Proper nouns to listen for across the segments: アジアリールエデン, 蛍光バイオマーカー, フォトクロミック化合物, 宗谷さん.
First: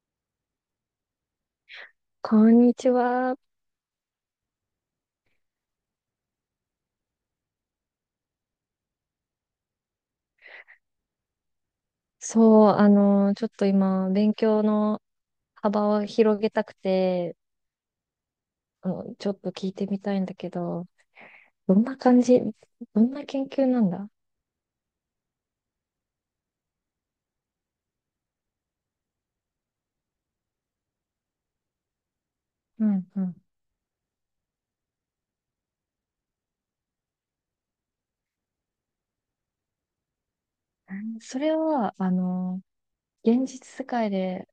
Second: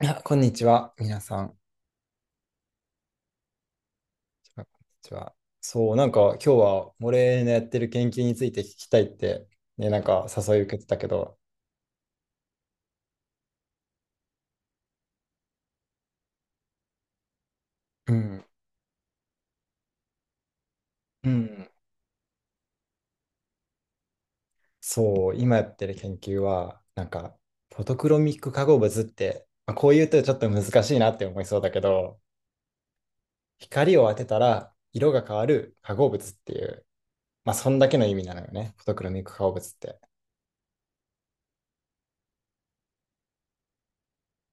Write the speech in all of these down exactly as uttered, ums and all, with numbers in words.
いや、こんにちは、皆さん。こんこんにちは。にちは。そう、なんか今日は俺のやってる研究について聞きたいって、ね、なんか誘い受けてたけど、そう、あの、ちょっと今、勉強の幅を広げたくて、うん、あの、ちょっと聞いてみたいんだけど、うん、どんな感じ、どんな研究なんだ？そう、今やってる研究は、なんか、フォトクロミック化合物って、まあ、こう言うとちょっと難しいなって思いそうだけど、うんうん。光を当てたら色が変わる化合物っていう、まあ、そんだけの意味なのよね、フォトクロミック化合物って。それは、あの、現実世界で、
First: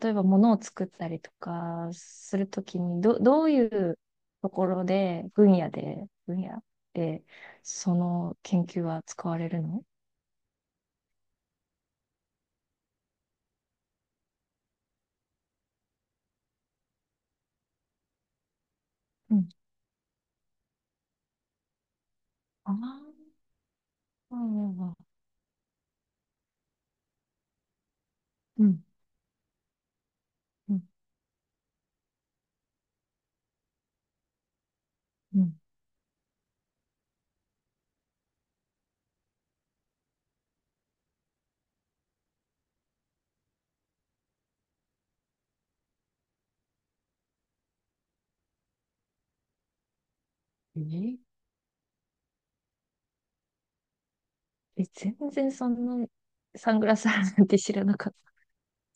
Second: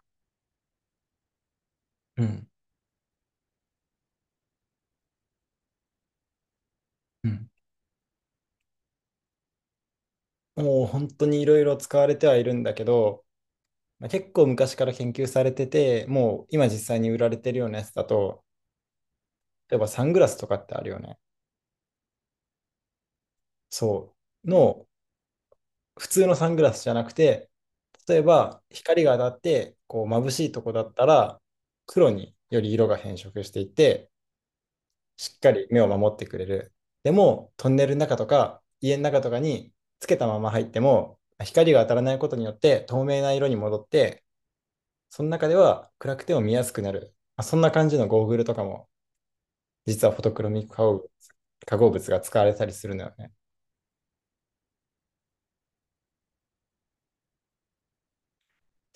例えば物を作ったりとかうすん、るときに、ど、どういうところで、分野で、分野で、うん。その研究は使われるの？もう本当にいろいろ使われてはいるんだけど、まあ、結構昔から研究されてて、もう今実際に売られてるようなやつだと、うん。例えばサングラスとかってあるよね。ああ、そうう。んうの、ん普通のサングラスじゃなくて、例えばうん。うん光が当たってこう眩しいとこうだんったら、黒により色が変色していって、しっうかん。り目を守ってくれる。でも、トンネルの中とか家の中とかにつけたまま入っても、光が当たらないことによって透明な色に戻って、その中では暗くても見やすくなる。まあそんな感じのゴーグルとかも実はフォトクロミック化合物ええ化合物が使われたりするのよね。え、全然そんなサングラスあるなんて知らなかった。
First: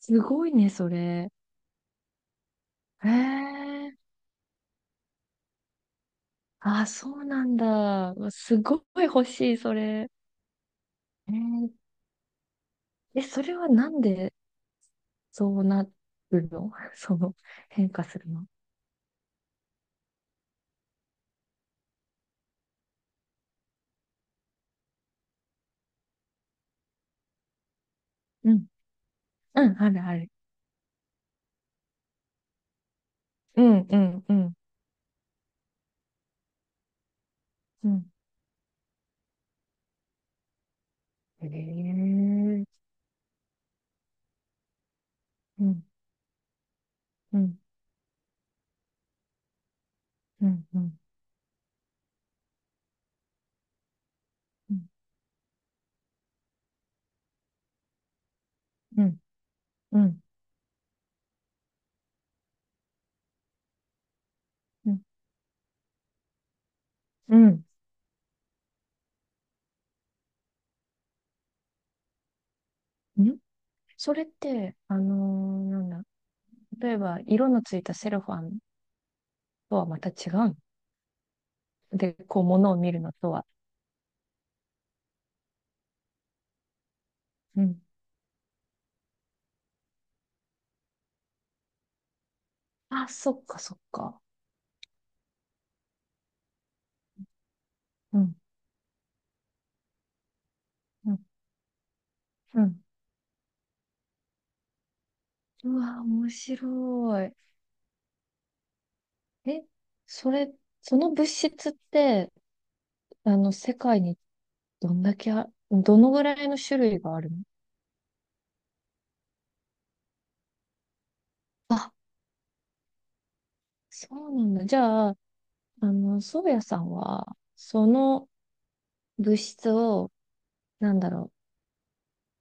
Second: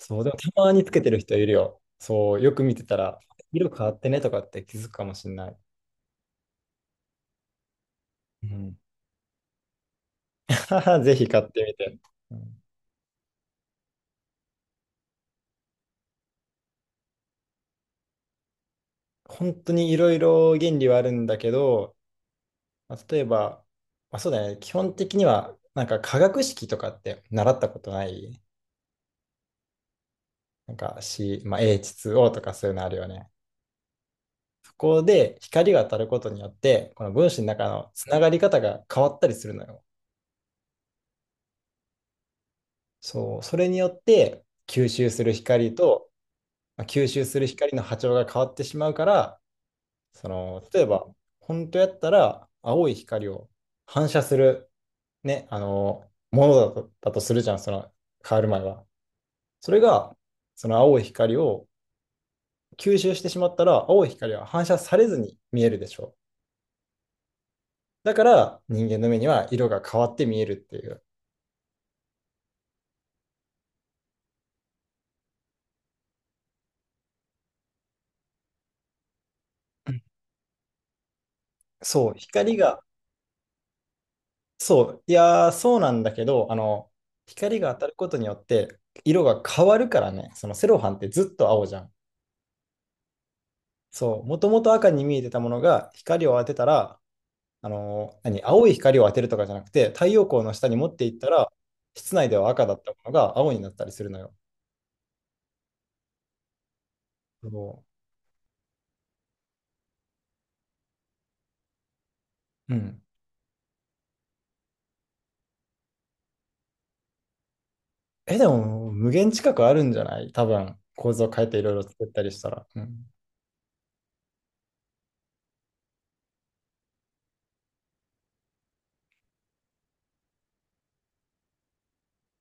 すう、でもごたいね、まにそつけてるれ。人いるよ。そう、よく見てたへら、色変わえ。ってねとかって気づくかもしれない。あ、そうなんだ。うわうすん、ごい欲しい、それ。ぜひえ買ってー、みて。うん、え、それはなんでそうなるの？ その変化するの？本当にいろいろ原理はあるんだけど、まあ、例えば、まあ、そうだね、基本的には、なんか化学式とかって習ったことない？うん。うん、あるある。なんか C、まあ、エイチツーオー とかそういうのあるよね。うん、うん、うん、そこで光が当たることによって、この分子の中うのつん。ながり方が変わったりするのよ。へえ。そう、それによって吸収するう光ん、と、まあ、吸収すうるん、光の波長が変わってしまうから、そうの、ん、う例えん、ば、本当やったら青い光を反射する、うん、ね、あの、ものだと、だとするじゃん、その変わる前は。うん、それうん、が、うその青い光を吸収してしまったら、青い光は反射さん。れずに見えるでしょう。うだから、人間の目には色が変わって見えるっていう。んん、それって、あのーなんだ。例えば、色のついたセロファンとはまた違う。そう、で、こう、光ものをが見るのとは。そう、いやー、そうなんだけど、あの、光うが当ん。たることによって色が変わるからね、そのセロハンってずっと青じゃん。あ、そっか、そっそか。う、もともと赤に見えてたものが光を当てたら、あのうーん、何、青い光を当てるとかじゃなくて、太陽光の下に持ってういっん、たら、室内ではう赤だっん。たものが青になったりするのよ。うわ、面白そい。え、それ、その物質って、う。うん。あの、世界にどんだけあ、どのぐらいの種類があるの？え、でも、無限近くあるんじゃない多分、構造変えていろいろあ、作ったりしたら。うん。そうなんだ。じゃあ、あの、宗谷さんは、その物質を、なんだろ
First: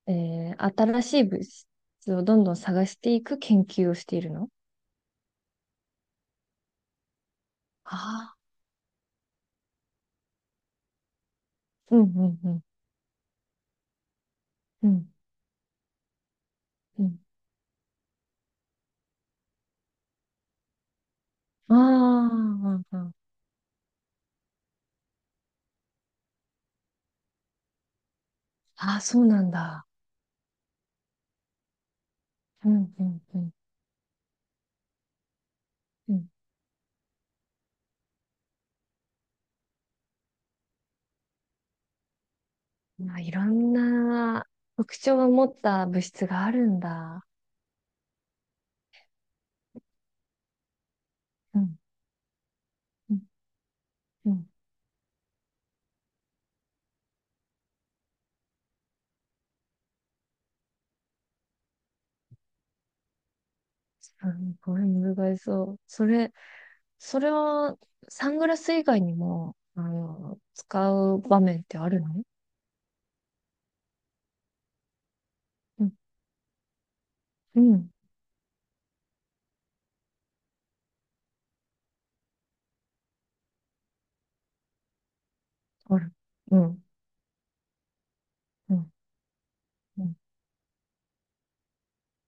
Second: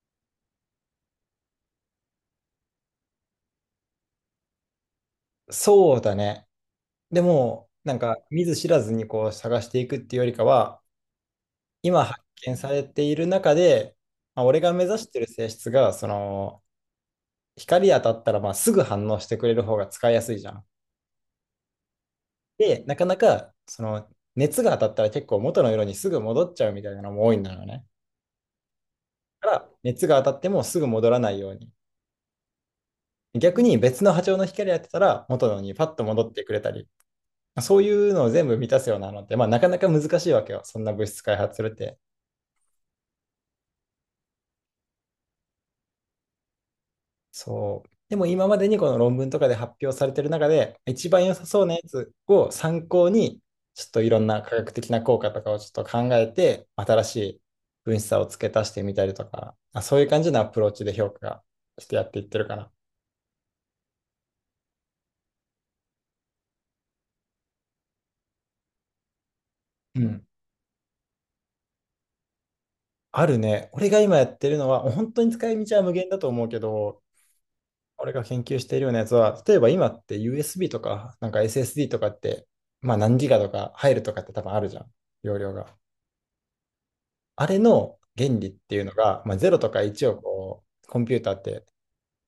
う、えー、新しい物質をどんどん探していく研究をしているの？そうだね。でも、なんかああ見ず知らずにこう探していくっていうよりかは、ー、うん、今う発ん、う見ん、されている中で、まあ、俺が目う指しん、てる性質が、その、うん。光当たったらまあすぐ反応してくれる方が使いやすいじゃん。ああ、うで、んなうかん。なか、その、熱が当たったら結構元の色にすぐ戻っちゃうみたいなのも多いんだよね。ああ、そうなだんから、だ。熱が当たってもすぐ戻らないように。うん、うん、うん。逆に別の波長の光当てたら元のにパッとう戻ん。ってくれたり、そういうのを全部満たすようなのって、まあ、なかなか難しいわけよ。そんな物質開発するって。まあ、いろんな特徴を持った物質があるんだ。そう。でも今までにこの論文とかで発表されてる中で、一番良さうそうなん、やつを参考うん、に、ちょっといろんうなん。科学的な効果とかをちょっと考えて、新しい分子差を付け足してみたりとか、あ、そういう感じのアプローチで評価がしてやっていってるかな。すごい難しそう。それ、それはサングラス以外にも、あうん。の、使う場面ってあるの？あるね。俺が今やってるのは、本当に使い道はう無ん、限だと思うけど、うん、俺が研究しているようなやつは、例えば今って ユーエスビー とか、なんか エスエスディー とかって、まあ何ギガとか入るとかって多分あるじゃん。容量が。ある。うん、あれの原理っうていうのん、が、まあ、ゼロとかういちん、をこう、コンピューターって、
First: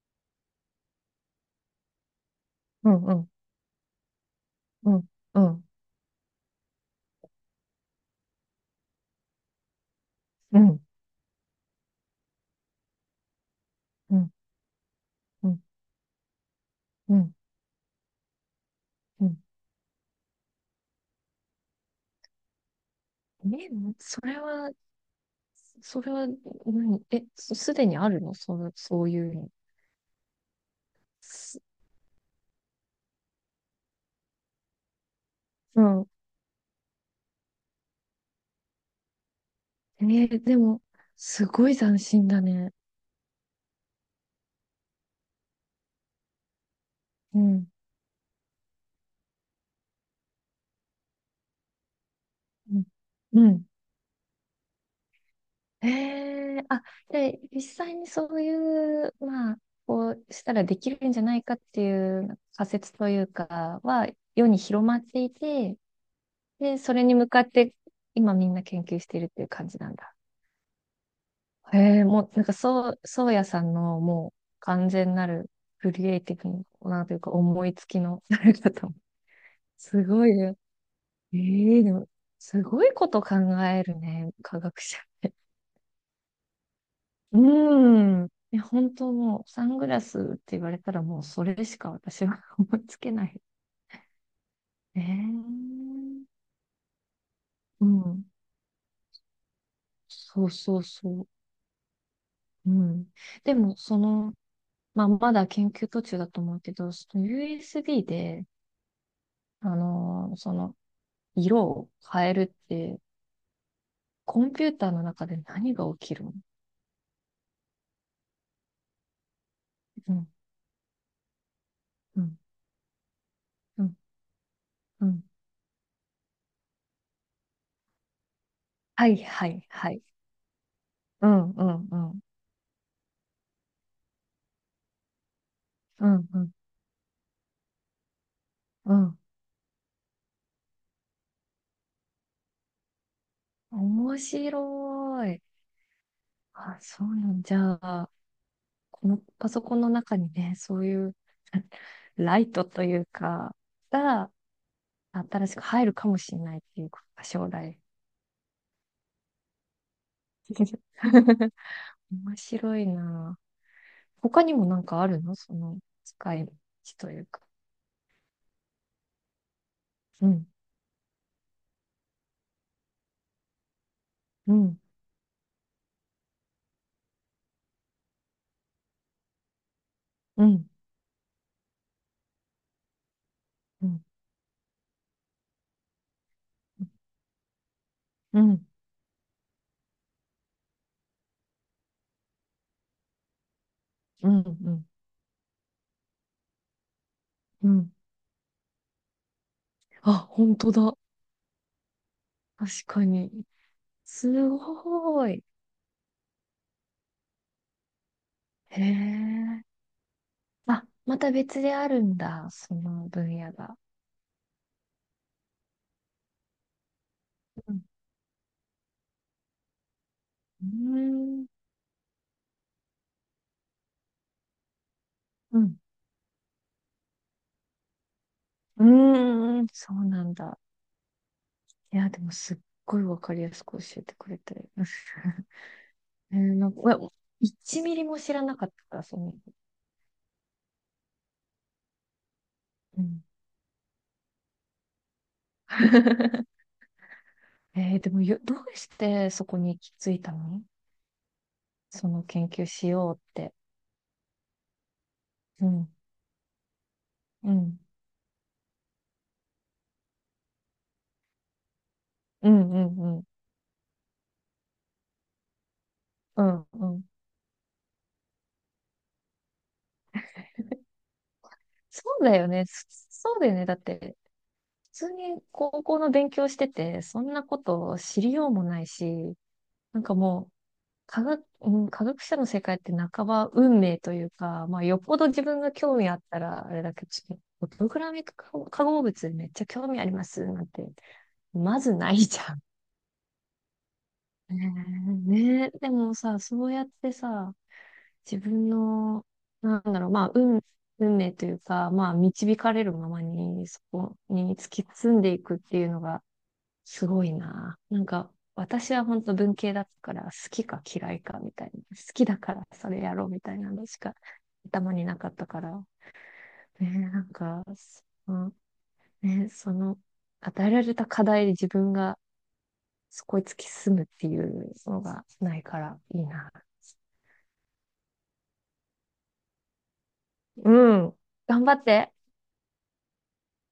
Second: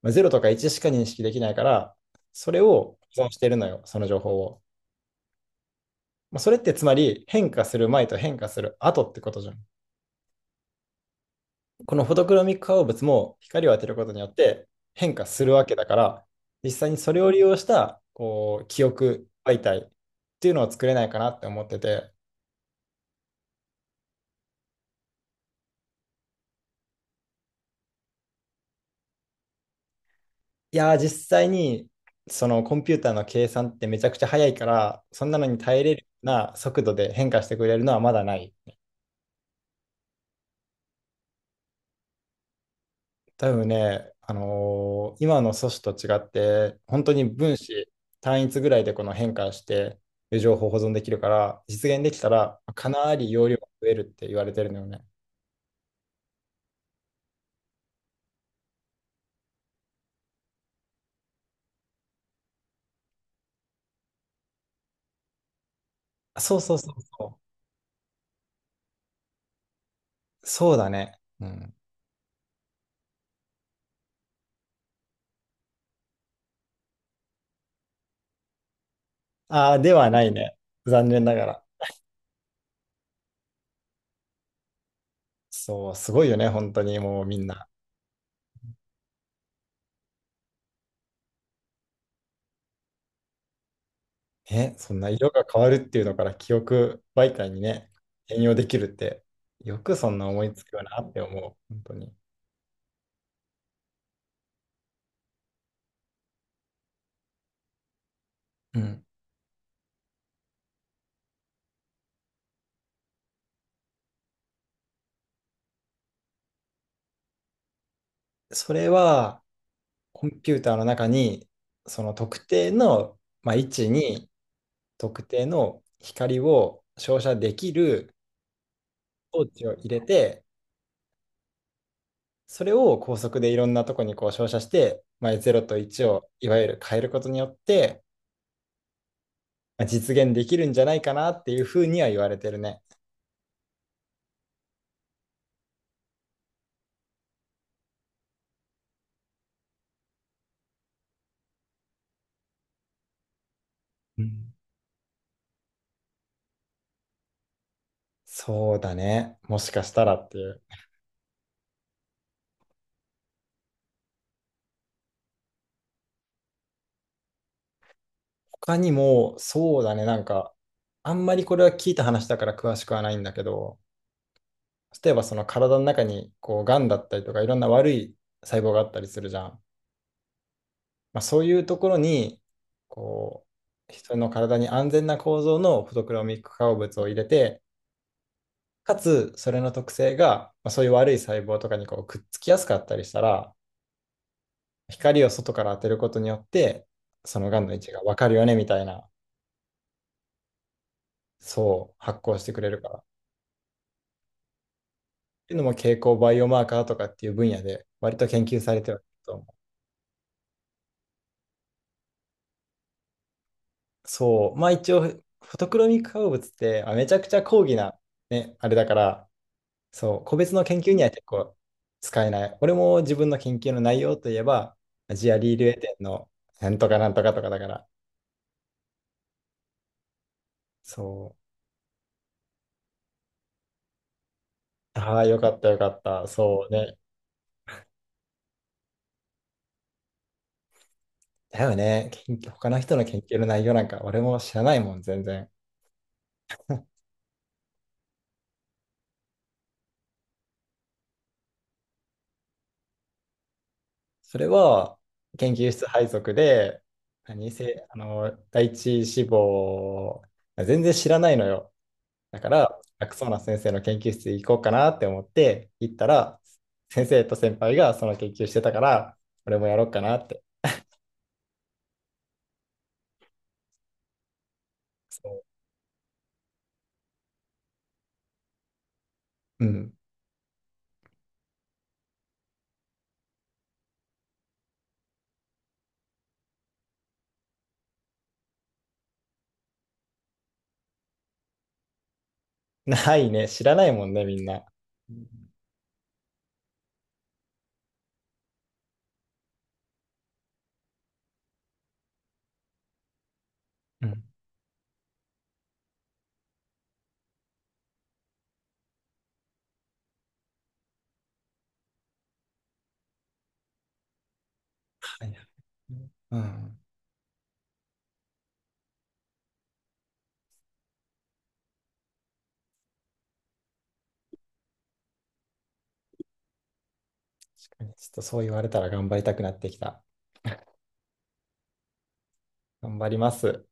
まあ、ゼロとかいちしか認識できないから、それうをん、う保ん、存してるのよ、その情報を。うん、うん、まあ、それってつまり変化する前と変化する後ってことじゃん。うん、このフォトクロミック化合物も光を当てることうによん、って変化するわけだから、実際にそうれをん。利用したこう記う憶ん、媒体っていうのを作れないかなって思ってて、え、それは、それは、うん、え、すすでにあるの、その、そういうの？いやー、実際すに、そのコンピューターの計算ってめちゃくちゃ早いから、そんなのに耐うえれるよん。うな速度で変化してくれるのはまだない。えーでも、すごい斬新だね。多分ね、あのー今の素子と違って、本当にう分ん。子単一ぐらいでこの変化して、情報保存できるから、実現できたら、うん。かなりう容量ん、が増えるって言われてるのよね。えー、あ、で、実際にそういう、まあ、こうしたらできるんじゃないかっていう仮説というかは、世に広まっていて、そうそで、うそそうれに向そかっう。て、今みんな研究しているっていう感じなんだ。そうだね。うん。へえ、もう、なんか、そう、そうやさんの、もう、完全なる、クリエイティブなというか、思いつきの、誰かと。ああ、ですはなごいいね。ね。残念ながら。ええでも、すごいこと考えるね、科学者。そう、すごいよね、本当にもうみうんな。ーん。いや、本当もう、サングラスって言われたら、もう、それしか私は 思いつけない。ね、そんな色が変わるっええていうのから記憶媒体にうね、ん。転用できるって、よくそんな思そういつくそようなそってう。思う、本当に。うん。でも、その、まあ、まだ研究途中だと思うけど、その ユーエスビー で、うん。あのーその、色を変えるって、コンピューターの中で何が起きるの？それは、うコん、ンピューターの中に、そのうん、特定の、まあ、位う置ん、にう特ん。定の光を照射できるはい、装はい、置を入はれい。て、うん、うん、うん、それを高速でいろんなとこにこう照射して、まあ、ゼロといちうん、をういん、わゆる変えることによって、うん。まあ実現できるんじゃないかなっていうふうには言われてるね。面白い。あ、そうなんじゃあ、このパソコンの中にね、そういうライトというか、うがん。新しく入るかもしれないっていうことか、将来。そうだね。もしかしたらっていう。面白いな。他にもなんかあるの、その使い道というか。他にも、そうだね。なんうん、か、あんまりこれは聞いた話だから詳しくはないんだけど、うん、例えばその体の中に、こう、癌だったりとか、いろんな悪い細胞があったりするじゃん。うん、まあ、そういうところに、こうう、ん。人の体に安全な構造のフォトクロミック化合物を入れて、うん、かつ、それの特性が、まあ、そういう悪い細胞とかにこうくっつきやすかったりしたら、うん、うん、光を外から当てることによって、その癌うの位置ん。がわかるよね、みたいな。あ、本当だ。そう、発酵してくれ確るから。っかに。すごい。ていうのも蛍光バイオマーカーとかっていう分野で割と研究されへてはいると思う。え。あ、また別であるんだ。その分野が。そう、まあ一応、フォトクロミック化合物ってあめちゃくちゃ高う義ん。な、ね、あれだから、そう、個別のう研究には結ーん。構使えない。俺も自分の研究の内容といえば、アジアリーうルエん。デンのなんとかなんとかとかだから、うーん。そうなんだ。そいや、でもすっごいわかりやすく教えてくれて。う、ああ、よかったよかった、えー、そなうんか、うね。わいちミリも知らなかったから、その。だよね、研究、他の人うの研ん。究の内容なんか俺も知らないもん、全然。えー、でもよ、どうしてそこに行き着いたの？その研究しようって。それは研う究室ん。配属で、何うん。せ、あの、第一志望、全然知らないのよ。だかうら、楽んうんそうな先生の研究室行こうかなって思って行ったら、うんうん。先生と先輩がその研究してたから、俺もやろうかなって。そうだよね。そそうだよね。だって、普通そに高校の勉強してて、そんなことを知りようもないし、う。うん。なんかもう、科学、うん、科学者の世界って半ば運命というか、まあ、よっぽど自分が興味あったら、あれだけど、プログラミング化合物めっちゃ興味ありますなんて、まずないじゃん。ないね。知らないもんね、みんね、な。うんえ、ねえでもさ、そうやってさ、自分の、なんだろう、まあ、運、運命というか、まあ、導かれるままに、そうん。はこに突き進んでいくっていうのが、すごいな。なんか、私は本当文系だったから、好きか嫌いかみたいな。好きだからそれやろうみたいなのしか頭にないかはっい。たから。うん。ね、なんか、その、ね、その、与えられた課題で自分がそこへ突き進むっていうのがないからいいな。確かに、ちょっとそう言われたら頑張りたくなってきた。うん。頑張って。頑張ります。